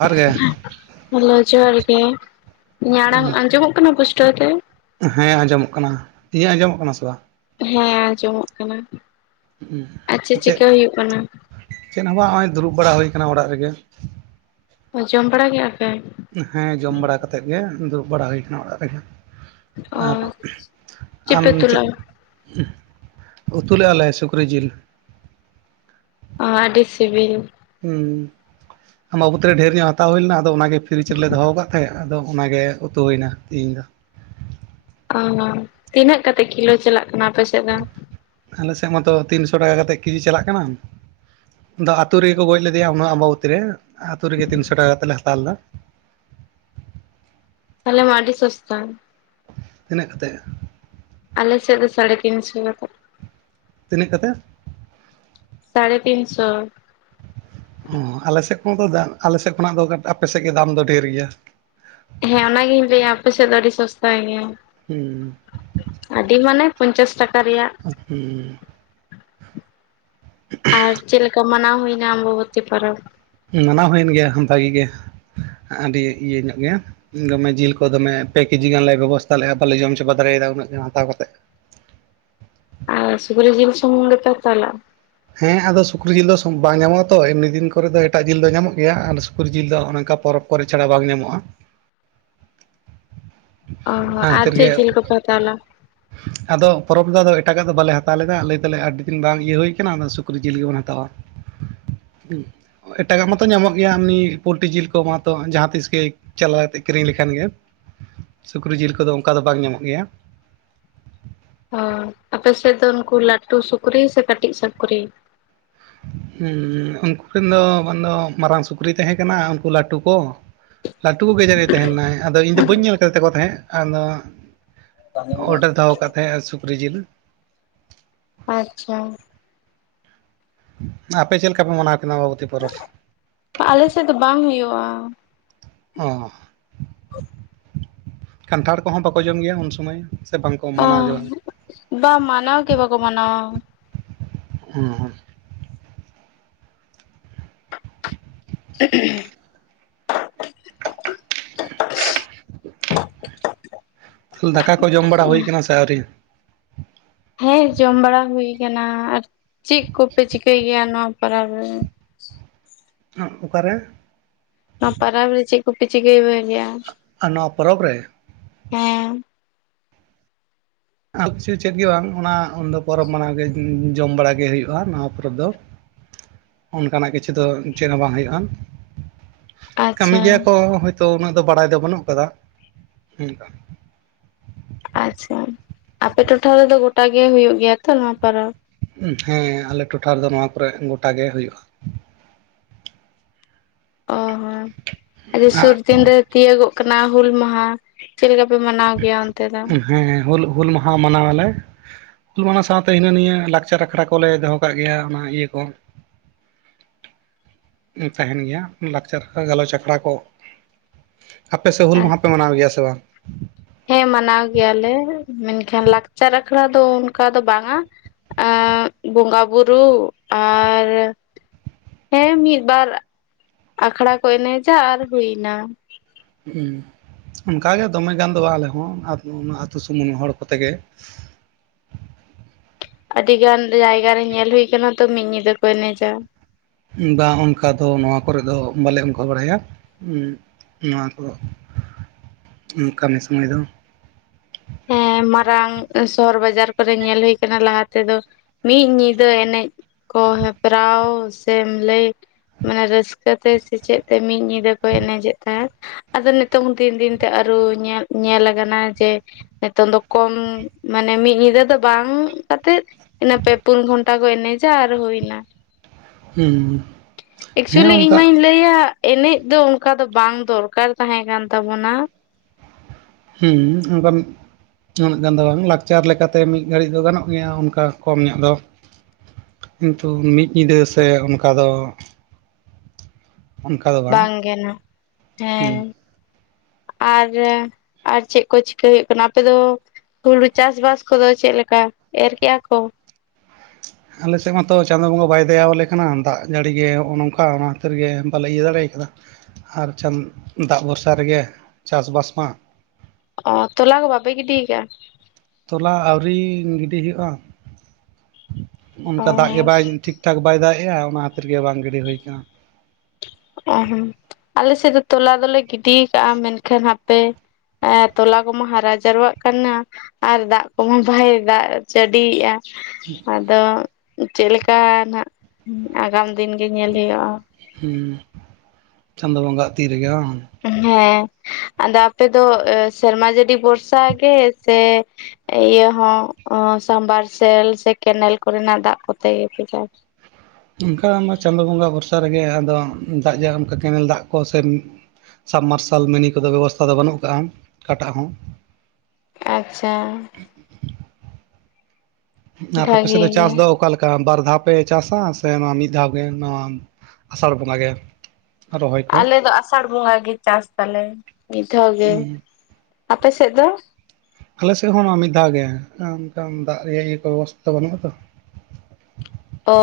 ᱡᱚᱦᱟᱨ ᱜᱮ ᱦᱮᱞᱳ ᱡᱚᱦᱟᱨ ᱜᱮ᱾ ᱤᱧᱟᱹᱜ ᱟᱲᱟᱝ ᱟᱸᱡᱚᱢᱚᱜ ᱠᱟᱱᱟ ᱯᱩᱥᱴᱟᱹᱣ ᱛᱮ? ᱦᱮᱸ ᱟᱸᱡᱚᱢᱚᱜ ᱠᱟᱱᱟ᱾ ᱤᱧᱟᱹᱜ ᱟᱸᱡᱚᱢᱚᱜ ᱠᱟᱱᱟ ᱥᱮ ᱵᱟᱝ? ᱦᱮᱸ ᱟᱸᱡᱚᱢᱚᱜ ᱠᱟᱱᱟ᱾ ᱟᱨ ᱪᱮᱫ, ᱪᱤᱠᱟᱹ ᱦᱩᱭᱩᱜ ᱠᱟᱱᱟ? ᱪᱮᱫ ᱦᱚᱸ ᱵᱟᱝ ᱦᱚᱜ-ᱚᱭ ᱫᱩᱲᱩᱵ ᱵᱟᱲᱟ ᱦᱩᱭ ᱟᱠᱟᱱᱟ ᱚᱲᱟᱜ ᱨᱮᱜᱮ᱾ ᱡᱚᱢ ᱵᱟᱲᱟ ᱠᱮᱜ-ᱟ ᱯᱮ? ᱦᱮᱸ ᱡᱚᱢ ᱵᱟᱲᱟ ᱠᱟᱛᱮᱜ ᱜᱮ ᱫᱩᱲᱩᱵ ᱵᱟᱲᱟ ᱦᱩᱭ ᱠᱟᱱᱟ ᱚᱲᱟᱜ ᱨᱮᱜᱮ᱾ ᱚ ᱟᱨ, ᱟᱢ ᱯᱮ ᱩᱛᱩ ᱪᱮᱫ? ᱞᱮᱜᱼᱟ? ᱩᱛᱩ ᱞᱮᱜ ᱟᱞᱮ ᱥᱩᱠᱨᱤ ᱡᱤᱞ᱾ ᱚ ᱟᱹᱰᱤ ᱥᱤᱵᱤᱞ᱾ ᱦᱩ ᱟᱢᱵᱟᱵᱩᱛᱤ ᱨᱮ ᱰᱷᱮᱨ ᱧᱚᱜ, ᱦᱟᱛᱟᱣ ᱦᱩᱭᱞᱮᱱᱟ ᱟᱫᱚ ᱚᱱᱟᱜᱮ ᱯᱷᱤᱨᱤᱡ ᱨᱮᱞᱮ ᱫᱚᱦᱚ ᱟᱠᱟᱜ ᱛᱟᱦᱮᱸᱫ᱾ ᱟᱫᱚ ᱚᱱᱟᱜᱮ ᱩᱛᱩ ᱦᱩᱭᱱᱟ ᱛᱮᱦᱤᱧ ᱫᱚ᱾ ᱚ, ᱛᱤᱱᱟᱹᱜ ᱠᱟᱛᱮᱜ ᱠᱤᱞᱳ ᱪᱟᱞᱟᱜ ᱠᱟᱱᱟ ᱟᱯᱮ ᱥᱮᱜ ᱫᱚ? ᱟᱞᱮᱥᱮᱜ ᱢᱟᱛᱚ ᱛᱤᱱᱥᱚ ᱴᱟᱠᱟ ᱠᱟᱛᱮᱜ ᱠᱮᱡᱤ ᱪᱟᱞᱟᱜ ᱠᱟᱱᱟ᱾ ᱟᱫᱚ ᱟᱛᱩ ᱨᱮᱜᱮ ᱠᱚ ᱜᱚᱡᱽ ᱞᱮᱫᱮᱭᱟ ᱚᱱᱟ ᱟᱢᱵᱟᱵᱚᱛᱤ ᱨᱮ ᱟᱛᱳ ᱨᱮᱜᱮ ᱛᱤᱱᱥᱚ ᱴᱟᱠᱟ ᱠᱟᱛᱮ ᱞᱮ ᱦᱟᱛᱟᱣ ᱞᱮᱫᱟ᱾ ᱛᱟᱦᱚᱞᱮ ᱢᱟ ᱟᱰᱤ ᱥᱚᱥᱛᱟ᱾ ᱛᱤᱱᱟᱹᱜ ᱠᱟᱛᱮᱜ? ᱟᱞᱮ ᱥᱮᱜ ᱫᱚ ᱥᱟᱲᱮ ᱛᱤᱱ ᱥᱚ ᱠᱟᱛᱮᱜ᱾ ᱛᱤᱱᱟᱹᱜ ᱠᱟᱛᱮᱜ? ᱥᱟᱲᱮ ᱛᱤᱱ ᱥᱚ᱾ ᱚ ᱟᱞᱮᱥᱮᱜ ᱠᱚ ᱷᱚ ᱟᱞᱮᱥᱮᱫ ᱠᱷᱚᱱᱟᱜ ᱫᱚ ᱟᱞᱮᱥᱮᱫ ᱫᱚ ᱫᱟᱢ ᱫᱚ ᱰᱷᱮᱨ ᱜᱮᱭᱟ᱾ ᱦᱮᱸ ᱚᱱᱟᱜᱤᱧ ᱞᱟᱹᱭᱟ ᱟᱯᱮ ᱥᱮᱫ ᱫᱚ ᱟᱹᱰᱤ ᱥᱚᱥᱛᱟ ᱜᱮ᱾ ᱦᱩᱸ ᱟᱹᱰᱤ ᱢᱟᱱᱮ ᱯᱚᱧᱪᱟᱥ ᱴᱟᱠᱟ ᱨᱮᱭᱟᱜ ᱦᱩᱸ᱾ ᱟᱨ ᱪᱮᱜ ᱞᱮᱠᱟ ᱢᱟᱱᱟᱣ ᱦᱩᱭᱱᱟ ᱟᱢᱵᱚᱵᱚᱛᱤ ᱯᱚᱨᱚᱵᱽ? ᱢᱟᱱᱟᱣ ᱦᱩᱭᱮᱱ ᱜᱮᱭᱟ ᱵᱷᱟᱜᱤ ᱜᱮ, ᱟᱹᱰᱤ ᱤᱭᱟᱹ ᱧᱚᱜ ᱜᱮ᱾ ᱫᱚᱢᱮ ᱡᱤᱞ ᱠᱚ ᱫᱚᱢᱮ ᱯᱮ ᱠᱮᱡᱤ ᱜᱟᱱ ᱞᱮ ᱵᱮᱵᱚᱥᱛᱟ ᱞᱮᱜᱼᱟ, ᱵᱟᱞᱮ ᱡᱚᱢ ᱪᱟᱵᱟ ᱫᱟᱲᱮᱭᱟᱫᱟ ᱩᱱᱟᱹᱜ ᱜᱟᱱ ᱦᱟᱛᱟᱣ ᱠᱟᱛᱮᱜ᱾ ᱟᱨ ᱥᱩᱠᱨᱤ ᱡᱤᱞ ᱥᱩᱢᱩᱝ ᱜᱮᱞᱮ ᱦᱟᱛᱟᱣ ᱞᱟᱜᱼᱟ ᱦᱮᱸ ᱟᱫᱚ ᱥᱩᱠᱨᱤ ᱡᱤᱞ ᱫᱚ ᱵᱟᱝ ᱧᱟᱢᱚᱜᱼᱟ ᱛᱚ ᱮᱢᱱᱤ ᱫᱤᱱ ᱠᱚᱨᱮ ᱫᱚ ᱮᱴᱟᱜ ᱡᱤᱞ ᱫᱚ ᱧᱟᱢᱚᱜ ᱜᱮᱭᱟ ᱟᱨ ᱥᱩᱠᱨᱤ ᱡᱤᱞ ᱫᱚ ᱚᱱᱮ ᱱᱚᱝᱠᱟ ᱯᱚᱨᱚᱵᱽ ᱠᱚᱨᱮ ᱪᱷᱟᱲᱟ ᱵᱟᱝ ᱧᱟᱢᱚᱜᱼᱟ ᱚ ᱚᱱᱟ ᱟᱨ ᱠᱷᱟᱹᱛᱤᱨ ᱪᱮᱫ ᱜᱮ ᱡᱤᱞ ᱠᱚᱯᱮ ᱦᱟᱛᱟᱣ ᱞᱟᱜᱼᱟ ᱟᱫᱚ ᱯᱚᱨᱚᱵᱽ ᱨᱮᱫᱚ ᱮᱴᱟᱜᱟᱜ ᱫᱚ ᱵᱟᱞᱮ ᱦᱟᱛᱟᱣ ᱞᱮᱫᱟ ᱞᱟᱹᱭ ᱛᱟᱞᱮ ᱟᱹᱰᱤ ᱫᱤᱱ ᱵᱟᱝ ᱤᱭᱟᱹ ᱦᱩᱭ ᱠᱟᱱᱟ ᱚᱱᱟ ᱥᱩᱠᱨᱤ ᱡᱤᱞ ᱜᱮᱵᱚᱱ ᱦᱟᱛᱟᱣᱟ ᱦᱩ ᱮᱴᱟᱜᱟᱜ ᱢᱟᱛᱚ ᱧᱟᱢᱚᱜ ᱜᱮᱭᱟ ᱮᱢᱱᱤ ᱯᱳᱞᱴ ᱡᱤᱞ ᱠᱚ ᱢᱟᱛᱚ ᱡᱟᱦᱟᱸ ᱛᱤᱥ ᱜᱮ ᱪᱟᱞᱟᱣ ᱠᱟᱛᱮᱫ ᱠᱤᱨᱤᱧ ᱞᱮᱠᱷᱟᱱ ᱜᱮ ᱥᱩᱠᱨᱤ ᱡᱤᱞ ᱠᱚᱫᱚ ᱚᱱᱠᱟ ᱫᱚ ᱵᱟᱝ ᱧᱟᱢᱚᱜ ᱜᱮᱭᱟ ᱚ ᱟᱯᱮᱥᱮᱫ ᱫᱚ ᱩᱱᱠᱩ ᱞᱟᱹᱴᱩ ᱥᱩᱠᱨᱤ ᱥᱮ ᱠᱟᱹᱴᱤᱡ ᱥᱩᱠᱨᱤ ᱦᱩ ᱩᱱᱠᱩᱨᱮᱱ ᱫᱚ ᱵᱟᱝᱫᱚ ᱢᱟᱨᱟᱝ ᱥᱩᱠᱨᱤ ᱛᱟᱦᱮ ᱠᱟᱱᱟ ᱩᱱᱠᱩ ᱞᱟᱹᱴᱩ ᱠᱚ [inaudible] ᱞᱟᱹᱴᱩ ᱜᱮ ᱡᱟᱱᱤᱡ ᱮ ᱛᱟᱦᱮ ᱞᱮᱱᱟᱭ ᱟᱫᱚ ᱤᱧ ᱫᱚ ᱵᱟᱹᱧ ᱧᱮᱞ ᱠᱟᱫᱮ ᱛᱟᱠᱚ ᱛᱟᱦᱮᱸᱫ ᱟᱫᱚ ᱚᱰᱟᱨ ᱫᱚᱦᱚ ᱠᱟᱛᱦᱮ ᱮ ᱥᱩᱠᱨᱤ ᱡᱤᱞ ᱟᱪᱪᱷᱟ ᱟᱯᱮ ᱪᱮᱫ ᱞᱮᱠᱟ ᱯᱮ ᱢᱟᱱᱟᱣ ᱠᱮᱫᱟ ᱟᱢᱵᱟᱵᱚᱛᱤ ᱯᱚᱨᱚᱵᱽ ᱟᱞᱮ ᱥᱮᱫ ᱫᱚ ᱵᱟᱝ ᱦᱩᱭᱩᱜᱼᱟ ᱚ ᱠᱟᱱᱴᱷᱟᱲ ᱠᱚᱦᱚᱸ ᱵᱟᱠᱚ ᱡᱚᱢ ᱜᱮᱭᱟ ᱩᱱ ᱥᱚᱢᱚᱭ ᱥᱮ ᱵᱟᱝᱠᱚ ᱢᱟᱱᱟᱣ ᱜᱮ ᱵᱟᱝ ᱵᱟ ᱢᱟᱱᱟᱣ ᱜᱮ ᱵᱟᱠᱚ ᱢᱟᱱᱟᱣᱟ ᱦᱩ ᱦᱩ [inaudible] ᱫᱟᱠᱟ ᱠᱚ ᱡᱚᱢ ᱵᱟᱲᱟ ᱦᱩᱭ ᱠᱟᱱᱟ ᱥᱮ ᱟᱹᱣᱨᱤ ᱦᱮᱸ ᱡᱚᱢ ᱵᱟᱲᱟ ᱦᱩᱭ ᱠᱟᱱᱟ ᱟᱨ ᱪᱮᱫ ᱠᱚᱯᱮ ᱪᱤᱠᱟᱹᱭ ᱜᱮᱭᱟ ᱱᱚᱣᱟ ᱯᱟᱨᱟᱵᱽ ᱨᱮ ᱚᱠᱟᱨᱮ ᱱᱚᱣᱟ ᱯᱟᱨᱟᱵᱽ ᱨᱮ ᱪᱮᱫ ᱠᱚᱯᱮ ᱪᱤᱠᱟᱹᱭ ᱜᱮᱭᱟ ᱟᱨ ᱱᱚᱣᱟ ᱯᱚᱨᱚᱵᱽ ᱨᱮ ᱦᱮᱸ ᱟᱨ ᱠᱤᱪᱷᱩ ᱪᱮᱫ ᱜᱮ ᱵᱟᱝ ᱚᱱᱟ ᱩᱱᱫᱚ ᱯᱚᱨᱚᱵᱽ ᱢᱟᱱᱟᱣ ᱜᱮ ᱡᱚᱢ ᱵᱟᱲᱟᱟᱜ ᱜᱮ ᱦᱩᱭᱩᱜᱼᱟ ᱱᱚᱣᱟ ᱯᱚᱨᱚᱵᱽ ᱫᱚ [unintelligible] ᱚᱱᱠᱟᱱᱟᱜ ᱠᱤᱪᱷᱩ ᱫᱚ ᱪᱮᱫ ᱦᱚᱸ ᱵᱟᱝ ᱦᱩᱭᱩᱜᱼᱟ ᱠᱟᱹᱢᱤ ᱜᱮᱭᱟ ᱟᱪᱪᱷᱟ ᱠᱚ ᱦᱳᱭᱛᱳ ᱩᱱᱟᱹᱜ ᱫᱚ ᱵᱟᱲᱟᱭ ᱫᱚ ᱵᱟᱹᱱᱩᱜ ᱠᱟᱫᱟ ᱟᱪᱪᱷᱟ ᱟᱯᱮ ᱴᱚᱴᱷᱟ ᱨᱮᱫᱚ ᱜᱚᱴᱟᱜᱮ ᱦᱩᱭᱩᱜ ᱜᱮᱭᱟ ᱛᱚ ᱱᱚᱣᱟ ᱯᱟᱨᱟᱵᱽ ᱦᱮᱸ ᱟᱞᱮ ᱴᱚᱴᱷᱟ ᱨᱮᱫᱚ ᱱᱚᱣᱟ ᱠᱚᱨᱮ ᱜᱚᱴᱟ ᱜᱮ ᱦᱩᱭᱩᱜᱼᱟ ᱚ ᱦᱚᱸ ᱥᱩᱨ ᱫᱤᱱᱨᱮ ᱛᱤᱭᱟᱹᱜᱚᱜ ᱠᱟᱱᱟ ᱦᱩᱞ ᱢᱟᱦᱟ ᱪᱮᱫ ᱞᱮᱠᱟ ᱯᱮ ᱢᱟᱱᱟᱣ ᱜᱮᱭᱟ ᱚᱱᱛᱮ ᱫᱚ ᱦᱮᱸ ᱦᱩᱞ ᱦᱩᱞ ᱢᱟᱦᱟ ᱢᱟᱱᱟᱣᱟᱞᱮ ᱦᱩᱞ ᱢᱟᱦᱟ ᱥᱟᱶᱛᱮ ᱦᱤᱱᱟᱹ ᱱᱤᱭᱟᱹ ᱞᱟᱠᱪᱟᱨ ᱟᱠᱷᱲᱟ ᱠᱚᱞᱮ ᱫᱚᱦᱚ ᱠᱟᱜ ᱜᱮᱭᱟ ᱚᱱᱟ ᱤᱭᱟᱹ ᱠᱚ ᱛᱟᱦᱮᱱ ᱜᱮᱭᱟ ᱞᱟᱠᱪᱟᱨ ᱜᱟᱞᱚᱪ ᱟᱠᱷᱲᱟ ᱠᱚ ᱟᱯᱮ ᱥᱮᱫ ᱦᱩᱞ ᱢᱟᱦᱟ ᱯᱮ ᱢᱟᱱᱟᱣ ᱜᱮᱭᱟ ᱥᱮ ᱵᱟᱝ ᱦᱮᱸ ᱢᱟᱱᱟᱣ ᱜᱮᱭᱟᱞᱮ ᱢᱮᱱᱠᱷᱟᱱ ᱞᱟᱠᱪᱟᱨ ᱟᱠᱷᱲᱟ ᱫᱚ ᱚᱱᱠᱟ ᱫᱚ ᱵᱟᱝᱼᱟ ᱵᱚᱸᱜᱟ ᱵᱩᱨᱩ ᱟᱨ ᱦᱮᱸ ᱢᱤᱫ ᱵᱟᱨ ᱟᱠᱷᱲᱟ ᱠᱚ ᱮᱱᱮᱡᱟ ᱟᱨ ᱦᱩᱭ ᱮᱱᱟ ᱦᱮᱸ ᱚᱱᱠᱟᱜᱮ ᱫᱚᱢᱮ ᱜᱟᱱ ᱫᱚ ᱵᱟᱝ ᱟᱞᱮ ᱦᱚᱸ ᱟᱹᱛᱩ ᱥᱩᱢᱩᱝ ᱦᱚᱲ ᱠᱚᱛᱮᱜᱮ ᱟᱹᱰᱤ ᱜᱟᱱ ᱡᱟᱭᱜᱟ ᱨᱮ ᱧᱮᱞ ᱦᱩᱭ ᱟᱠᱟᱱᱟ ᱛᱚ ᱢᱤᱫ ᱧᱤᱫᱟᱹ ᱠᱚ ᱮᱱᱮᱡᱟ ᱵᱟ ᱚᱱᱠᱟ ᱫᱚ ᱱᱚᱣᱟ ᱠᱚᱨᱮ ᱫᱚ ᱵᱟᱞᱮ ᱚᱱᱠᱟ ᱵᱟᱲᱟᱭᱟ ᱱᱚᱣᱟ ᱠᱚ ᱠᱟᱹᱢᱤ ᱥᱩᱢᱟᱹᱭ ᱫᱚ ᱦᱮᱸ ᱢᱟᱨᱟᱝ ᱥᱚᱦᱚᱨ ᱵᱟᱡᱟᱨ ᱠᱚᱨᱮ ᱧᱮᱞ ᱦᱩᱭ ᱟᱠᱟᱱᱟ ᱞᱟᱦᱟ ᱛᱮᱫᱚ ᱢᱤᱫ ᱧᱤᱫᱟᱹ ᱮᱱᱮᱡ ᱠᱚ ᱦᱮᱯᱨᱟᱣ ᱥᱮᱢ ᱞᱟᱹᱭ ᱢᱟᱱᱮ ᱨᱟᱹᱥᱠᱟᱹ ᱛᱮ ᱥᱮᱪᱮᱫ ᱛᱮ ᱢᱤᱫ ᱧᱤᱫᱟᱹ ᱠᱚ ᱮᱱᱮᱡᱮᱫ ᱛᱟᱦᱮᱸᱫ ᱟᱫᱚ ᱱᱤᱛᱚᱝ ᱫᱤᱱ ᱫᱤᱱ ᱛᱮ ᱟᱨᱩ ᱧᱮᱞ ᱠᱟᱱᱟ ᱡᱮ ᱱᱤᱛᱚᱝ ᱫᱚ ᱠᱚᱢ ᱢᱟᱱᱮ ᱢᱤᱫ ᱧᱤᱫᱟᱹ ᱫᱚ ᱵᱟᱝ ᱠᱟᱛᱮᱫ ᱤᱱᱟᱹ ᱯᱮ ᱯᱩᱱ ᱜᱷᱚᱱᱴᱟ ᱠᱚ ᱮᱱᱮᱡᱟ ᱟᱨ ᱦᱩᱭ ᱮᱱᱟ ᱦᱩᱸ ᱦᱮᱸ ᱮᱠᱪᱩᱞᱤ ᱤᱧ ᱚᱱᱠᱟ ᱢᱟᱧ ᱞᱟᱹᱭ ᱞᱟᱹᱭᱟ ᱮᱱᱮᱡ ᱫᱚ ᱚᱱᱠᱟ ᱫᱚ ᱵᱟᱝ ᱫᱚᱨᱠᱟᱨ ᱛᱟᱦᱮᱸ ᱠᱟᱱ ᱛᱟᱵᱚᱱᱟ ᱦᱮᱸ ᱚᱱᱠᱟ ᱩᱱᱟᱹᱜ ᱜᱟᱱ ᱫᱚ ᱵᱟᱝ ᱞᱟᱠᱪᱟᱨ ᱞᱮᱠᱟ ᱛᱮ ᱢᱤᱫ ᱜᱷᱟᱹᱲᱤᱡ ᱫᱚ ᱜᱟᱱᱚᱜ ᱜᱮᱭᱟ ᱚᱱᱠᱟ ᱠᱚᱢ ᱧᱚᱜ ᱫᱚ ᱠᱤᱱᱛᱩ ᱢᱤᱫ ᱧᱤᱫᱟᱹ ᱥᱮ ᱚᱱᱠᱟ ᱫᱚ ᱚᱱᱠᱟ ᱫᱚ ᱵᱟᱝ ᱜᱮ ᱦᱮᱸ ᱟᱨ ᱟᱨ ᱪᱮᱫ ᱠᱚ ᱪᱤᱠᱟᱹ ᱦᱩᱭᱩᱜ ᱠᱟᱱᱟ ᱟᱯᱮ ᱫᱚ ᱦᱩᱲᱩ ᱪᱟᱥ ᱵᱟᱥ ᱠᱚ ᱫᱚ ᱪᱮᱫ ᱞᱮᱠᱟ ᱮᱨ ᱠᱮᱜᱼᱟ ᱠᱚ ᱟᱞᱮ ᱥᱮᱫ ᱢᱟᱛᱚ ᱪᱟᱸᱫᱳ ᱵᱚᱸᱜᱟ ᱵᱟᱭ ᱫᱟᱭᱟᱣ ᱟᱞᱮ ᱠᱟᱱᱟ ᱫᱟᱜ ᱡᱟᱹᱲᱤ ᱜᱮ ᱱᱚᱜᱼᱚᱭ ᱱᱚᱝᱠᱟ ᱚᱱᱟ ᱠᱷᱟᱹᱛᱤᱨ ᱜᱮ ᱵᱟᱞᱮ ᱤᱭᱟᱹ ᱫᱟᱲᱮ ᱟᱠᱟᱫᱟ ᱟᱨ ᱫᱟᱜ ᱵᱷᱚᱨᱥᱟ ᱨᱮ ᱜᱮ ᱪᱟᱥ ᱵᱟᱥ ᱢᱟ ᱚ ᱛᱚᱞᱟ ᱠᱚ ᱵᱟᱵᱮ ᱜᱤᱰᱤᱭᱟᱠᱟᱫᱟ ᱛᱚᱞᱟ ᱟᱹᱣᱨᱤ ᱜᱤᱰᱤ ᱦᱩᱭᱩᱜᱼᱟ ᱚᱱᱠᱟ ᱫᱟᱜ ᱜᱮ ᱚ ᱵᱟᱭ ᱴᱷᱤᱠ ᱴᱷᱤᱠ ᱴᱷᱟᱠ ᱵᱟᱭ ᱫᱟᱜᱮᱜᱼᱟ ᱚᱱᱟ ᱠᱷᱟᱹᱛᱤᱨ ᱜᱮ ᱵᱟᱝ ᱜᱤᱰᱤ ᱦᱩᱭ ᱟᱠᱟᱱᱟ ᱚ ᱦᱚᱸ ᱟᱞᱮ ᱥᱮᱫ ᱫᱚ ᱛᱚᱞᱟ ᱫᱚᱞᱮ ᱜᱤᱰᱤ ᱠᱟᱜᱼᱟ ᱢᱮᱱᱠᱷᱟᱱ ᱦᱟᱯᱮ ᱮ ᱛᱚᱞᱟ ᱠᱚᱢᱟ ᱦᱟᱨᱟ ᱡᱟᱨᱣᱟᱜ ᱠᱟᱱᱟ ᱟᱨ ᱫᱟᱜ ᱠᱚ ᱦᱚᱸ ᱵᱟᱭ ᱫᱟᱜ ᱡᱟᱹᱰᱤᱭᱮᱫᱼᱟ ᱟᱫᱚ ᱪᱮᱫ ᱞᱮᱠᱟ ᱱᱟᱜ ᱟᱜᱟᱢ ᱫᱤᱱ ᱜᱮ ᱧᱮᱞ ᱦᱩᱭᱩᱜᱼᱟ ᱦᱩᱸ ᱪᱟᱸᱫᱚ ᱵᱚᱸᱜᱟᱣᱟᱜ ᱛᱤ ᱨᱮ ᱜᱮ ᱵᱟᱝ ᱦᱮᱸ ᱟᱫᱚ ᱟᱯᱮ ᱫᱚ ᱥᱮᱨᱢᱟ ᱡᱟᱹᱲᱤ ᱵᱷᱚᱨᱥᱟ ᱜᱮ ᱥᱮ ᱤᱭᱟᱹ ᱦᱚᱸ ᱥᱟᱢᱵᱟᱨᱥᱮᱞ ᱥᱮ ᱠᱮᱱᱮᱞ ᱠᱚ ᱨᱮᱱᱟᱜ ᱫᱟᱜ ᱠᱚᱛᱮ ᱜᱮᱯᱮ ᱪᱟᱥ ᱚᱱᱠᱟ ᱚᱱᱟ ᱪᱟᱸᱫᱳ ᱵᱚᱸᱜᱟ ᱵᱷᱚᱨᱥᱟ ᱨᱮ ᱜᱮ ᱟᱫᱚ ᱫᱟᱜ ᱡᱟ ᱚᱱᱠᱟ ᱠᱮᱱᱮᱞ ᱫᱟᱜ ᱠᱚ ᱥᱮ ᱥᱟᱵᱢᱟᱨᱥᱟᱞ ᱢᱤᱱᱤ ᱠᱚᱫᱚ ᱵᱮᱵᱚᱥᱛᱷᱟ ᱫᱚ ᱵᱟᱹᱱᱩᱜ ᱟᱠᱟᱜᱼᱟ ᱚᱠᱟᱴᱟᱜ ᱦᱚᱸ ᱟᱪᱪᱷᱟ ᱟᱨ ᱟᱯᱮ ᱥᱮᱫ ᱵᱷᱟᱜᱤ ᱫᱚ ᱜᱮ ᱪᱟᱥ ᱫᱚ ᱚᱠᱟ ᱞᱮᱠᱟ ᱵᱟᱨ ᱫᱷᱟᱣ ᱯᱮ ᱪᱟᱥᱟ ᱥᱮ ᱱᱚᱣᱟ ᱢᱤᱫ ᱫᱷᱟᱣ ᱜᱮ ᱱᱚᱣᱟ ᱟᱥᱟᱲ ᱵᱚᱸᱜᱟ ᱜᱮ ᱨᱚᱦᱚᱭ ᱠᱚ ᱟᱞᱮ ᱫᱚ ᱟᱥᱟᱲ ᱵᱚᱸᱜᱟ ᱜᱮ ᱪᱟᱥ ᱛᱟᱞᱮ ᱢᱤᱫᱷᱟᱣ ᱜᱮ ᱦᱩᱸ ᱟᱯᱮ ᱥᱮᱫ ᱫᱚ ᱟᱞᱮ ᱥᱮᱫ ᱦᱚᱸ ᱢᱤᱫ ᱫᱷᱟᱣ ᱜᱮ ᱚᱱᱠᱟ ᱫᱟᱜ ᱨᱮᱭᱟᱜ ᱤᱭᱟᱹ ᱠᱚ ᱵᱮᱵᱚᱥᱷᱟ ᱫᱚ ᱵᱟᱹᱱᱩᱜᱼᱟ ᱛᱚ ᱚ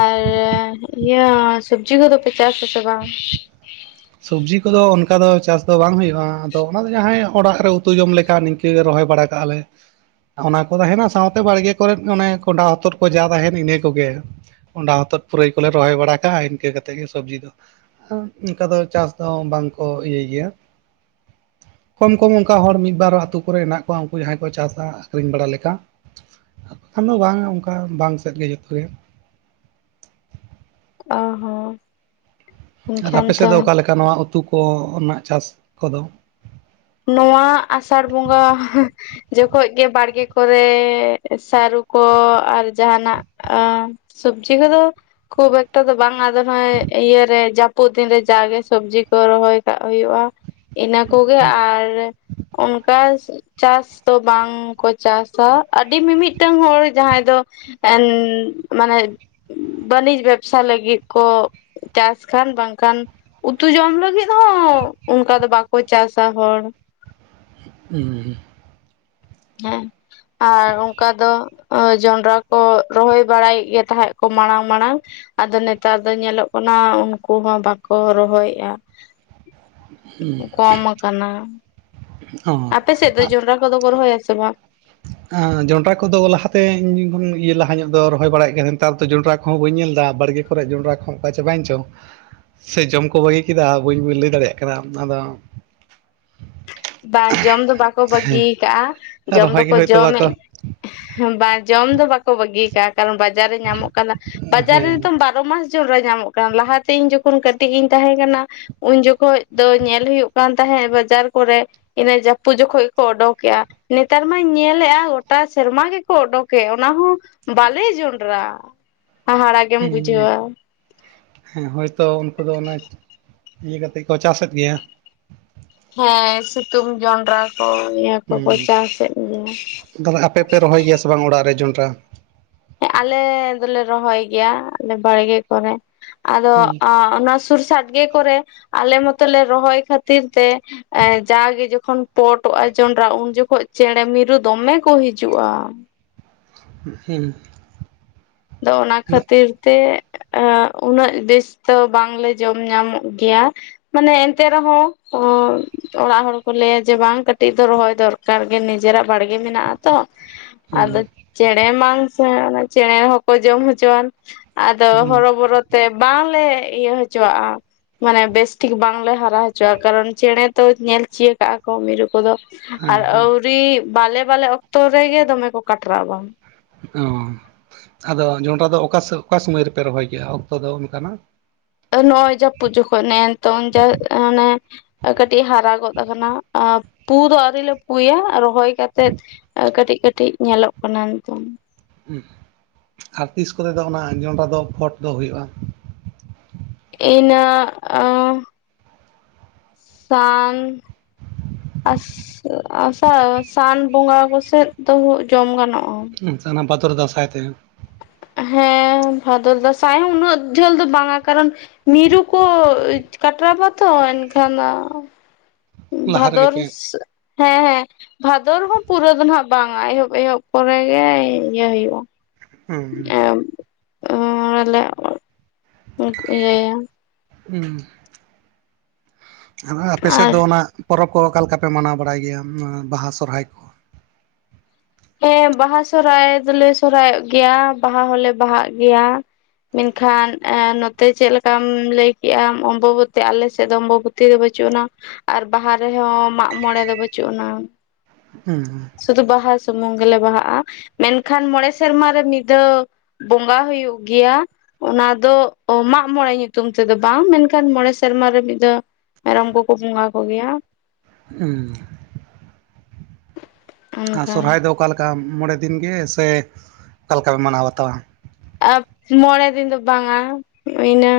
ᱟᱨ ᱤᱭᱟᱹ ᱥᱚᱵᱽᱡᱤ ᱠᱚ ᱫᱚ ᱯᱮ ᱪᱟᱥ ᱟᱥᱮ ᱵᱟᱝ ᱥᱚᱵᱽᱡᱤ ᱠᱚ ᱫᱚ ᱚᱱᱠᱟ ᱫᱚ ᱪᱟᱥ ᱫᱚ ᱵᱟᱝ ᱦᱩᱭᱩᱜᱼᱟ ᱟᱫᱚ ᱚᱱᱟ ᱫᱚ ᱡᱟᱦᱟᱸᱭ ᱚᱲᱟᱜ ᱨᱮ ᱩᱛᱩ ᱡᱚᱢ ᱞᱮᱠᱟ ᱨᱚᱦᱚᱭ ᱵᱟᱲᱟ ᱠᱟᱜᱼᱟ ᱞᱮ ᱚᱱᱟ ᱠᱚ ᱛᱟᱦᱮᱸᱱᱟ ᱥᱟᱶᱛᱮ ᱵᱟᱲᱜᱮ ᱠᱚ ᱨᱮ ᱚᱱᱮ ᱠᱚᱸᱰᱷᱟ ᱦᱚᱛᱚᱫ ᱠᱚ ᱡᱟ ᱛᱟᱦᱮᱸᱱ ᱤᱱᱟᱹ ᱠᱚ ᱜᱮ ᱠᱚᱱᱰᱷᱟ ᱦᱚᱛᱚᱫ ᱯᱩᱨᱟᱹᱭ ᱠᱚ ᱞᱮ ᱨᱚᱦᱚᱭ ᱵᱟᱲᱟ ᱠᱟᱜᱼᱟ ᱤᱱᱠᱟᱹ ᱠᱟᱛᱮᱫ ᱜᱮ ᱥᱚᱵᱽᱡᱤ ᱫᱚ ᱟᱨ ᱚᱱᱠᱟ ᱫᱚ ᱪᱟᱥ ᱫᱚ ᱵᱟᱝᱠᱚ ᱤᱭᱟᱹᱭ ᱜᱮᱭᱟ [inaudible] ᱠᱚᱢ ᱠᱚᱢ ᱚᱱᱠᱟ ᱦᱚᱲ ᱢᱤᱫ ᱵᱟᱨ ᱟᱹᱛᱩ ᱠᱚ ᱨᱮ ᱦᱮᱱᱟᱜ ᱠᱚᱣᱟ ᱩᱱᱠᱩ ᱡᱟᱦᱟᱸᱭ ᱠᱚ ᱪᱟᱥᱟ ᱟᱠᱷᱨᱤᱧ ᱵᱟᱲᱟ ᱞᱮᱠᱟ ᱠᱷᱟᱱ ᱫᱚ ᱵᱟᱝ ᱚᱱᱠᱟ ᱵᱟᱝ ᱥᱮᱫ ᱜᱮ ᱡᱚᱛᱚ ᱜᱮ ᱚᱱᱟ ᱦᱚᱸ ᱟᱨ ᱮᱱᱠᱷᱟᱱ ᱟᱯᱮ ᱥᱮᱫ ᱛᱚ ᱫᱚ ᱚᱠᱟ ᱞᱮᱠᱟ ᱱᱚᱣᱟ ᱩᱛᱩ ᱠᱚ ᱨᱮᱱᱟᱜ ᱪᱟᱥ ᱠᱚ ᱫᱚ ᱱᱚᱣᱟ ᱟᱥᱟᱲ ᱵᱚᱸᱜᱟ ᱡᱚᱠᱷᱚᱡ ᱜᱮ ᱵᱟᱲᱜᱮ ᱠᱚᱨᱮ ᱥᱟᱹᱨᱩ ᱠᱚ ᱟᱨ ᱡᱟᱦᱟᱸᱱᱟᱜ ᱥᱩᱵᱽᱡᱤ ᱠᱚ ᱫᱚ ᱠᱷᱩᱵ ᱮᱠᱴᱟ ᱫᱚ ᱵᱟᱝ ᱟᱨ ᱟᱫᱚ ᱦᱚᱸᱜ ᱼᱚᱭ ᱤᱭᱟᱹ ᱨᱮ ᱡᱟᱹᱯᱩᱫ ᱫᱤᱱ ᱨᱮ ᱡᱟᱜᱮ ᱥᱚᱵᱽᱡᱤ ᱠᱚ ᱨᱚᱦᱚᱭ ᱠᱟᱜ ᱦᱳᱭᱳᱜᱼᱟ ᱤᱱᱟᱹ ᱠᱚ ᱜᱮ ᱟᱨ ᱚᱱᱠᱟ ᱪᱟᱥ ᱫᱚ ᱵᱟᱝᱠᱚ ᱪᱟᱥᱟ ᱟᱹᱰᱤ ᱢᱤᱢᱤᱫᱴᱟᱝ ᱦᱚᱲ ᱡᱟᱦᱟᱸᱭ ᱫᱚ ᱮ ᱢᱟᱱᱮ ᱵᱟᱹᱱᱤᱡᱽ ᱵᱮᱵᱥᱟ ᱞᱟᱹᱜᱤᱫ ᱠᱚ ᱪᱟᱥ ᱠᱷᱟᱱ ᱵᱟᱝᱠᱷᱟᱱ ᱩᱛᱩ ᱡᱚᱢ ᱞᱟᱹᱜᱤᱫ ᱦᱚᱸ ᱚᱱᱠᱟ ᱫᱚ ᱵᱟᱠᱚ ᱪᱟᱥᱟ ᱦᱚᱲ [unintelligible] ᱦᱮᱸ ᱟᱨ ᱚᱝᱠᱟ ᱫᱚ ᱡᱚᱱᱰᱨᱟ ᱠᱚ ᱨᱚᱦᱚᱭ ᱵᱟᱲᱟᱭᱮᱫ ᱜᱮ ᱛᱟᱦᱮᱸᱜ ᱠᱚ ᱢᱟᱲᱟᱝ ᱢᱟᱲᱟᱝ ᱟᱫᱚ ᱱᱮᱛᱟᱨ ᱫᱚ ᱧᱮᱞᱚᱜ ᱠᱟᱱᱟ ᱩᱱᱠᱩ ᱦᱚᱸ ᱵᱟᱠᱚ ᱨᱚᱦᱚᱭᱮᱜᱼᱟ᱾ ᱠᱚᱢ ᱟᱠᱟᱱᱟ ᱚ ᱟᱯᱮ ᱥᱮᱫ ᱫᱚ ᱡᱚᱱᱰᱨᱟ ᱠᱚᱫᱚ ᱠᱚ ᱨᱚᱦᱚᱭᱟ ᱥᱮ ᱵᱟᱝ? ᱡᱚᱸᱰᱨᱟ ᱠᱚᱫᱚ ᱞᱟᱦᱟᱛᱮ ᱤᱭᱟᱹ ᱞᱟᱦᱟ ᱧᱚᱜ ᱫᱚ ᱨᱚᱦᱚᱭ ᱵᱟᱲᱟᱭᱮᱫ ᱜᱮ ᱱᱮᱛᱟᱨ ᱫᱚ ᱡᱚᱸᱰᱨᱟ ᱠᱚᱦᱚᱸ ᱵᱟᱹᱧ ᱧᱮᱞ ᱮᱫᱟ ᱵᱟᱲᱜᱮ ᱠᱚᱨᱮ ᱡᱚᱸᱰᱨᱟ ᱠᱚᱦᱚᱸ ᱠᱚᱟ ᱪᱟᱵᱟᱭᱮᱱ ᱪᱚ ᱥᱮ ᱡᱚᱢ ᱠᱚ ᱵᱟᱹᱜᱤ ᱠᱮᱫᱟ ᱵᱟᱹᱧ ᱵᱟᱹᱧ ᱞᱟᱹᱭ ᱫᱟᱲᱮᱭᱟᱜ ᱠᱟᱱᱟ ᱚᱱᱟᱫᱚ ᱵᱟᱝ ᱡᱚᱢ ᱫᱚ ᱵᱟᱠᱚ ᱵᱟᱹᱜᱤ ᱠᱟᱜᱼᱟ ᱡᱚᱢ ᱨᱚᱦᱚᱭ ᱜᱮ ᱫᱚᱠᱚ ᱦᱳᱭᱛᱳ ᱵᱟᱠᱚ ᱡᱚᱢᱮᱜ ᱵᱟᱝ ᱡᱚᱢ ᱫᱚ ᱵᱟᱠᱚ ᱵᱟᱹᱜᱤ ᱠᱟᱜᱼᱟ ᱠᱟᱨᱚᱱ ᱵᱟᱡᱟᱨ ᱨᱮ ᱧᱟᱢᱚᱜ ᱠᱟᱱᱟ ᱵᱟᱡᱟᱨ ᱨᱮ ᱦᱮᱸ ᱫᱚᱢ ᱵᱟᱜ ᱵᱟᱨᱚ ᱢᱟᱥ ᱡᱚᱱᱰᱨᱟ ᱧᱟᱢᱚᱜ ᱠᱟᱱᱟ ᱞᱟᱦᱟᱛᱮ ᱤᱧ ᱡᱚᱠᱷᱚᱱ ᱠᱟᱹᱴᱤᱡ ᱜᱤᱧ ᱛᱟᱦᱮᱸ ᱠᱟᱱᱟ ᱩᱱ ᱡᱚᱠᱷᱚᱡ ᱫᱚ ᱧᱮᱞ ᱦᱩᱭᱩᱜ ᱠᱟᱱ ᱛᱟᱦᱮᱸᱜ ᱵᱟᱡᱟᱨ ᱠᱚᱨᱮ ᱤᱱᱟᱹ ᱡᱟᱹᱯᱩᱫ ᱡᱚᱠᱷᱚᱡ ᱠᱚ ᱚᱰᱚᱠᱮᱜᱼᱟ ᱱᱮᱛᱟᱨ ᱢᱟᱧ ᱧᱮᱞᱮᱜᱼᱟ ᱜᱚᱴᱟ ᱥᱮᱨᱢᱟ ᱜᱮᱠᱚ ᱚᱰᱚᱠᱮᱜ ᱚᱱᱟ ᱦᱚᱸ ᱵᱟᱞᱮ ᱡᱚᱱᱰᱨᱟ ᱦᱟᱦᱟᱲᱟ ᱜᱮᱢ ᱦᱮᱸ ᱵᱩᱡᱷᱟᱹᱣᱟ ᱦᱮᱸ ᱦᱚᱭᱛᱚ ᱩᱱᱠᱩ ᱫᱚ ᱚᱱᱟ ᱤᱭᱟᱹ ᱠᱟᱛᱮᱜ ᱠᱚ ᱪᱟᱥᱮᱫ ᱜᱮᱭᱟ᱾ ᱦᱮᱸ ᱥᱤᱛᱩᱝ ᱡᱚᱱᱰᱨᱟ ᱠᱚ ᱤᱭᱟᱹ ᱠᱚᱠᱚ ᱪᱟᱥᱮᱜ ᱜᱮᱭᱟ ᱛᱟᱦᱞᱮ ᱟᱯᱮᱯᱮ ᱨᱚᱦᱚᱭ ᱜᱮᱭᱟ ᱥᱮ ᱵᱟᱝ ᱚᱲᱟᱜ ᱨᱮ ᱡᱚᱱᱰᱨᱟ ᱦᱮᱸ ᱟᱞᱮ ᱫᱚᱞᱮ ᱨᱚᱦᱚᱭ ᱜᱮᱭᱟ ᱟᱞᱮ ᱵᱟᱲᱜᱮ ᱠᱚᱨᱮ ᱟᱫᱚ ᱦᱮᱸ ᱟ ᱚᱱᱟ ᱥᱩᱨ ᱥᱟᱰᱜᱮ ᱠᱚᱨᱮ ᱟᱞᱮ ᱢᱚᱛᱚᱞᱮ ᱨᱚᱦᱚᱭ ᱠᱷᱟᱹᱛᱤᱨ ᱛᱮ ᱡᱟᱜᱮ ᱡᱚᱠᱷᱚᱱ ᱯᱚᱴᱚᱜᱼᱟ ᱡᱚᱱᱰᱨᱟ ᱩᱱ ᱡᱚᱠᱷᱚᱡ ᱪᱮᱬᱮ ᱢᱤᱨᱩ ᱫᱚᱢᱮ ᱠᱚ ᱦᱤᱡᱩᱜᱼᱟ᱾ ᱦᱤᱱ ᱟᱫᱚ ᱚᱱᱟ ᱠᱷᱟᱹᱛᱤᱨ ᱛᱮ ᱮᱸ ᱩᱱᱟᱹᱜ ᱵᱮᱥ ᱫᱚ ᱵᱟᱝᱞᱮ ᱡᱚᱢ ᱧᱟᱢᱚᱜ ᱜᱮᱭᱟ ᱢᱟᱱᱮ ᱮᱱᱛᱮ ᱨᱮᱦᱚᱸ ᱚᱲᱟᱜ ᱦᱚᱲᱠᱚ ᱞᱟᱹᱭᱟ ᱡᱮ ᱵᱟᱝ ᱠᱟᱹᱴᱤᱡ ᱫᱚ ᱨᱚᱦᱚᱭ ᱫᱚᱨᱠᱟᱨ ᱜᱮ ᱱᱤᱡᱮᱨᱟᱜ ᱵᱟᱲᱜᱮ ᱢᱮᱱᱟᱜᱼᱟ ᱛᱚ ᱦᱮᱸ ᱟᱫᱚ ᱪᱮᱬᱮ ᱢᱟ ᱥᱮ ᱪᱮᱬᱮ ᱦᱚᱸ ᱠᱚ ᱡᱚᱢ ᱦᱚᱪᱚᱣᱟᱱ ᱟᱫᱚ ᱦᱮᱸ ᱦᱚᱨᱚᱵᱚᱨᱚ ᱛᱮ ᱵᱟᱝᱞᱮ ᱤᱭᱟᱹ ᱦᱚᱪᱚᱣᱟᱜᱼᱟ ᱢᱟᱱᱮ ᱵᱮᱥᱴᱷᱤᱠ ᱵᱟᱝᱞᱮ ᱦᱟᱨᱟ ᱦᱚᱪᱚᱣᱟᱜᱼᱟ ᱠᱟᱨᱚᱱ ᱪᱮᱬᱮ ᱛᱚ ᱧᱮᱞ ᱪᱤᱭᱟ ᱠᱟᱜᱼᱟ ᱠᱚ ᱢᱤᱨᱩ ᱠᱚᱫᱚ ᱟᱨ ᱦᱮᱸ ᱟᱹᱣᱨᱤ ᱵᱟᱞᱮ ᱵᱟᱞᱮ ᱚᱠᱛᱚ ᱨᱮᱜᱮ ᱫᱚᱢᱮ ᱠᱚ ᱠᱟᱴᱨᱟᱣᱟ ᱚ ᱟᱫᱚ ᱡᱚᱱᱰᱨᱟ ᱫᱚ ᱚᱠᱟ ᱚᱠᱟ ᱥᱚᱢᱚᱭ ᱨᱮᱯᱮ ᱨᱚᱦᱚᱭ ᱠᱮᱭᱟ ᱚᱠᱛᱚ ᱫᱚ ᱚᱱᱠᱟᱱᱟᱜ ᱟᱨ ᱱᱚᱜᱼᱚᱭ ᱡᱟᱹᱯᱩᱫ ᱡᱚᱠᱷᱚᱡ ᱱᱮᱜ ᱮ ᱱᱤᱛᱚᱜ ᱡᱟ ᱟᱱᱮ ᱠᱟᱹᱴᱤᱡ ᱦᱟᱨᱟ ᱜᱚᱫ ᱟᱠᱟᱱᱟ ᱯᱩ ᱫᱚ ᱟᱹᱣᱨᱤ ᱞᱮ ᱯᱩᱭᱟ ᱟᱨᱚ ᱦᱚᱭ ᱠᱟᱛᱮᱜ ᱠᱟᱹᱴᱤᱡ ᱠᱟᱹᱴᱤᱡ ᱧᱮᱞᱚᱜ ᱠᱟᱱᱟ ᱱᱤᱛᱚᱝ ᱟᱨ ᱛᱤᱥ ᱠᱚᱛᱮ ᱫᱚ ᱚᱱᱟ ᱡᱚᱱᱰᱨᱟ ᱨᱮᱫᱚ ᱯᱷᱚᱴ ᱫᱚ ᱦᱩᱭᱩᱜᱼᱟ ᱤᱱᱟᱹᱜ- ᱟ ᱥᱟᱱ ᱟᱥ ᱟᱥᱟ ᱥᱟᱱ ᱵᱚᱸᱜᱟ ᱠᱚᱥᱮᱫ ᱫᱚ ᱡᱚᱢ ᱜᱟᱱᱚᱜᱼᱟ ᱩᱸᱦ ᱥᱟᱱᱟ ᱵᱟᱛᱚᱨ ᱫᱚ ᱥᱟᱸᱭ ᱛᱮᱜᱮ ᱦᱮᱸ ᱵᱷᱟᱫᱚᱨ ᱫᱟᱸᱥᱟᱭ ᱦᱚᱸ ᱩᱱᱟᱹᱜ ᱡᱷᱟᱹᱞ ᱫᱚ ᱵᱟᱝᱟ ᱠᱟᱨᱚᱱ ᱢᱤᱨᱩ ᱠᱚ ᱠᱟᱴᱨᱟᱵᱟᱛᱷᱚᱱ ᱮᱱᱠᱷᱟᱱᱟ ᱞᱟᱦᱟ ᱨᱮᱜᱮ ᱵᱷᱟᱫᱚᱨ ᱯᱮ ᱥᱟᱹᱜ ᱦᱮᱸ ᱦᱮᱸ ᱵᱷᱟᱫᱚᱨ ᱦᱚᱸ ᱯᱩᱨᱟᱹ ᱫᱚ ᱱᱦᱟᱜ ᱵᱟᱝᱟ ᱮᱦᱚᱵ ᱮᱦᱚᱵ ᱯᱚᱨᱮ ᱜᱮ ᱤᱭᱟᱹ ᱦᱩᱭᱩᱜᱼᱟ᱾ ᱦᱩᱸ ᱮᱸᱢ ᱮᱸᱞᱮ ᱤᱭᱟᱹᱭᱟ ᱦᱩᱸ [unintelligible] ᱟᱨ ᱟᱯᱮ ᱥᱮᱫ ᱟᱨ ᱫᱚ ᱚᱱᱟ ᱯᱚᱨᱚᱵᱽ ᱠᱚ ᱚᱠᱟ ᱞᱮᱠᱟᱯᱮ ᱢᱟᱱᱟᱣ ᱵᱟᱲᱟᱭ ᱜᱮᱭᱟ ᱚᱱᱟ ᱵᱟᱦᱟ ᱥᱚᱦᱨᱟᱭ ᱠᱚ ᱦᱮᱸ ᱵᱟᱦᱟ ᱥᱚᱦᱨᱟᱭ ᱫᱚᱞᱮ ᱥᱚᱨᱦᱟᱭᱚᱜ ᱜᱮᱭᱟ ᱵᱟᱦᱟ ᱦᱚᱸᱞᱮ ᱵᱟᱦᱟᱜ ᱜᱮᱭᱟ ᱢᱮᱱᱠᱷᱟᱱ ᱱᱚᱛᱮ ᱪᱮᱫᱞᱮᱠᱟᱢ ᱞᱟᱹᱭᱠᱮᱜᱼᱟ ᱚᱢᱵᱚᱵᱚᱛᱤ ᱟᱞᱮᱥᱮᱫ ᱫᱚ ᱚᱢᱵᱚᱵᱚᱛᱤ ᱛᱷᱤᱨ ᱵᱟᱹᱪᱩᱜ ᱟᱱᱟ ᱟᱨ ᱵᱟᱦᱟ ᱨᱮᱦᱚᱸ ᱢᱟᱜ ᱢᱚᱬᱮ ᱫᱚ ᱵᱟᱹᱪᱩᱜ ᱟᱱᱟ ᱦᱩᱸ ᱥᱩᱫᱩ ᱵᱟᱦᱟ ᱥᱩᱢᱩᱝ ᱜᱮᱞᱮ ᱵᱟᱦᱟᱜᱼᱟ ᱢᱮᱱᱠᱷᱟᱱ ᱢᱚᱬᱮ ᱥᱮᱨᱢᱟ ᱨᱮ ᱢᱤᱫ ᱫᱷᱟᱹᱣ ᱵᱚᱸᱜᱟ ᱦᱩᱭᱩᱜ ᱜᱮᱭᱟ ᱚᱱᱟ ᱫᱚ ᱢᱟᱜᱢᱚᱬᱮ ᱧᱩᱛᱩᱢ ᱛᱮᱫᱚ ᱵᱟᱝ ᱢᱮᱱᱠᱷᱟᱱ ᱢᱚᱬᱮ ᱥᱮᱨᱢᱟ ᱨᱮ ᱢᱤᱫ ᱫᱷᱟᱹᱣ ᱢᱮᱨᱚᱢ ᱠᱚᱠᱚ ᱵᱚᱸᱜᱟ ᱠᱚᱜᱮᱭᱟ ᱦᱩᱸ ᱟᱨ ᱚᱱᱠᱟ ᱥᱚᱨᱦᱟᱭ ᱫᱚ ᱚᱠᱟᱮᱠᱟ ᱢᱚᱬᱮ ᱫᱤᱱ ᱜᱮ ᱥᱮ ᱚᱠᱟ ᱞᱮᱠᱟ ᱯᱮ ᱢᱟᱱᱟᱣ ᱵᱟᱛᱟᱣᱟ [unintelligible] ᱢᱚᱬᱮ ᱫᱤᱱ ᱫᱚ ᱵᱟᱝᱟ ᱤᱱᱟᱹ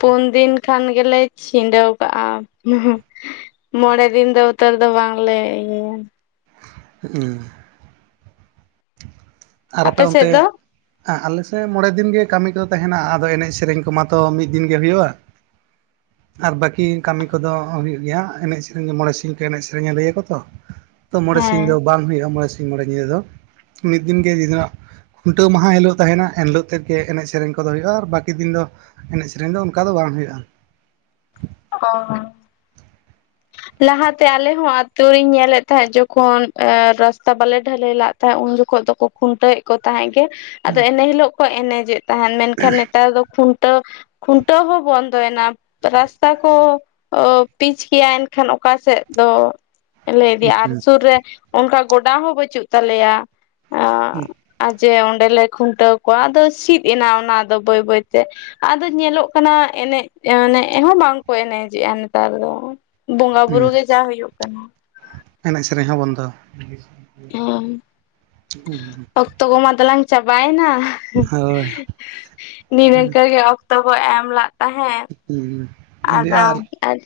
ᱯᱩᱱ ᱫᱤᱱ ᱠᱷᱟᱱ ᱜᱮᱞᱮ ᱪᱷᱤᱸᱰᱟᱹᱣ ᱠᱟᱜᱼᱟ [unintelligible] ᱢᱚᱬᱮ ᱫᱤᱱ ᱫᱚ ᱩᱛᱟᱹᱨ ᱫᱚ ᱵᱟᱝᱞᱮ ᱤᱭᱟᱹᱭᱟ [unintelligible] ᱟᱨ ᱟᱯᱮ ᱥᱮᱫ ᱚᱱᱛᱮ ᱫᱚ? ᱟᱞᱮᱥᱮᱫ ᱢᱚᱬᱮ ᱫᱤᱱ ᱜᱮ ᱠᱟᱹᱢᱤ ᱠᱚᱫᱚ ᱛᱟᱦᱮᱱᱟ ᱟᱫᱚ ᱮᱱᱮᱡ ᱥᱮᱨᱮᱧ ᱠᱚᱢᱟᱛᱚ ᱢᱤᱫ ᱫᱤᱱ ᱜᱮ ᱦᱩᱭᱩᱜᱼᱟ [inaudible] ᱟᱨ ᱵᱟᱹᱠᱤ ᱠᱟᱹᱢᱤ ᱠᱚᱫᱚ ᱦᱩᱭᱩᱜ ᱜᱮᱭᱟ ᱮᱱᱮᱡ ᱥᱮᱨᱮᱧ ᱜᱮ ᱢᱚᱬᱮ ᱥᱤᱧ ᱠᱚ ᱮᱱᱮᱡ ᱥᱮᱨᱮᱧᱟ ᱞᱟᱹᱭ ᱟᱠᱚ ᱛᱚ [inaudible] ᱛᱚ ᱢᱚᱬᱮ ᱥᱤᱧ ᱫᱚ ᱵᱟᱝ ᱦᱩᱭᱩᱜᱼᱟ ᱢᱚᱬᱮ ᱥᱤᱧ ᱢᱚᱬᱮ ᱧᱤᱫᱟᱹ ᱫᱚ ᱢᱤᱫ ᱫᱤᱱ ᱜᱮ [unintelligible] ᱠᱷᱩᱱᱴᱟᱹᱣ ᱢᱟᱦᱟ ᱦᱤᱞᱳᱜ ᱛᱟᱦᱮᱱᱟ ᱮᱱᱦᱤᱞᱳᱜ ᱛᱮᱫᱜᱮ ᱮᱱᱮᱡ ᱥᱮᱨᱮᱧ ᱠᱚᱫᱚ ᱦᱩᱭᱩᱜᱼᱟ ᱟᱨ ᱵᱟᱹᱠᱤ ᱫᱤᱱ ᱫᱚ ᱮᱱᱮᱡ ᱥᱮᱨᱮᱧ ᱫᱚ ᱚᱱᱠᱟ ᱫᱚ ᱵᱟᱝ ᱦᱩᱭᱩᱜᱼᱟ ᱚ ᱦᱚ ᱞᱟᱦᱟᱛᱮ ᱟᱞᱮᱦᱚᱸ ᱟᱛᱳᱨᱤᱧ ᱧᱮᱞᱮᱫ ᱛᱟᱦᱮᱸᱫ ᱡᱚᱠᱷᱚᱱ ᱨᱟᱥᱛᱟ ᱵᱟᱞᱮ ᱰᱷᱟᱹᱞᱟᱹᱭᱞᱟᱜ ᱛᱟᱦᱮᱸᱜ ᱩᱱ ᱡᱚᱠᱷᱚᱡ ᱫᱚᱠᱚ ᱠᱷᱩᱱᱴᱟᱹᱣᱮᱫ ᱠᱚ ᱛᱟᱦᱮᱸᱜ ᱜᱮ ᱟᱫᱚ ᱮᱱᱮ ᱦᱤᱞᱳᱜ ᱠᱚ ᱮᱱᱮᱡᱮᱫ ᱛᱟᱦᱮᱸᱱ ᱢᱮᱱᱠᱷᱟᱱ ᱱᱮᱛᱟᱨ ᱫᱚ ᱠᱷᱩᱱᱴᱟᱹᱣ ᱠᱷᱩᱱᱴᱟᱹᱣ ᱦᱚᱸ ᱵᱚᱱᱫᱚᱭᱮᱱᱟ ᱨᱟᱥᱛᱟ ᱠᱚ ᱯᱤᱪ ᱠᱮᱜ ᱟ ᱮᱱ ᱮᱠᱷᱟᱱ ᱚᱠᱟ ᱥᱮᱫ ᱫᱚ ᱞᱮ ᱤᱫᱤᱭᱟ ᱟᱨ ᱥᱩᱨ ᱨᱮ ᱚᱱᱠᱟ ᱜᱚᱰᱟ ᱦᱚᱸ ᱵᱟᱹᱪᱩᱜ ᱛᱟᱞᱮᱭᱟ ᱟᱚᱸ ᱡᱮ ᱚᱸᱰᱮᱞᱮ ᱠᱷᱩᱱᱴᱟᱹᱣ ᱠᱚᱣᱟ ᱟᱫᱚ ᱥᱤᱫ ᱮᱱᱟ ᱚᱱᱟᱫᱚ ᱵᱟᱹᱭ ᱵᱟᱹᱭᱛᱮ ᱟᱫᱚ ᱧᱮᱞᱚᱜ ᱠᱟᱱᱟ ᱮᱱᱮᱡ ᱮᱱᱮᱡ ᱦᱚᱸ ᱵᱟᱝᱠᱚ ᱮᱱᱮᱡᱮᱜᱼᱟ ᱱᱮᱛᱟᱨ ᱫᱚ ᱵᱚᱸᱜᱟ ᱵᱩᱨᱩ ᱜᱮ ᱡᱟ ᱦᱩᱭᱩᱜ ᱠᱟᱱᱟ ᱮᱱᱮᱡ ᱥᱮᱨᱮᱧ ᱦᱚᱸ ᱵᱚᱱᱫᱚ ᱦᱚᱸ ᱚᱠᱛᱚ ᱠᱚ ᱢᱟ ᱫᱚᱞᱟᱝ ᱪᱟᱵᱟᱭᱮᱱᱟ [unintelligible] ᱱᱤᱱᱤᱝᱠᱟᱹ ᱜᱮ ᱚᱠᱛᱚ ᱵᱚ ᱮᱢ ᱞᱟᱜ ᱛᱟᱸᱦᱮᱸᱫ ᱟᱫᱚ ᱟᱨ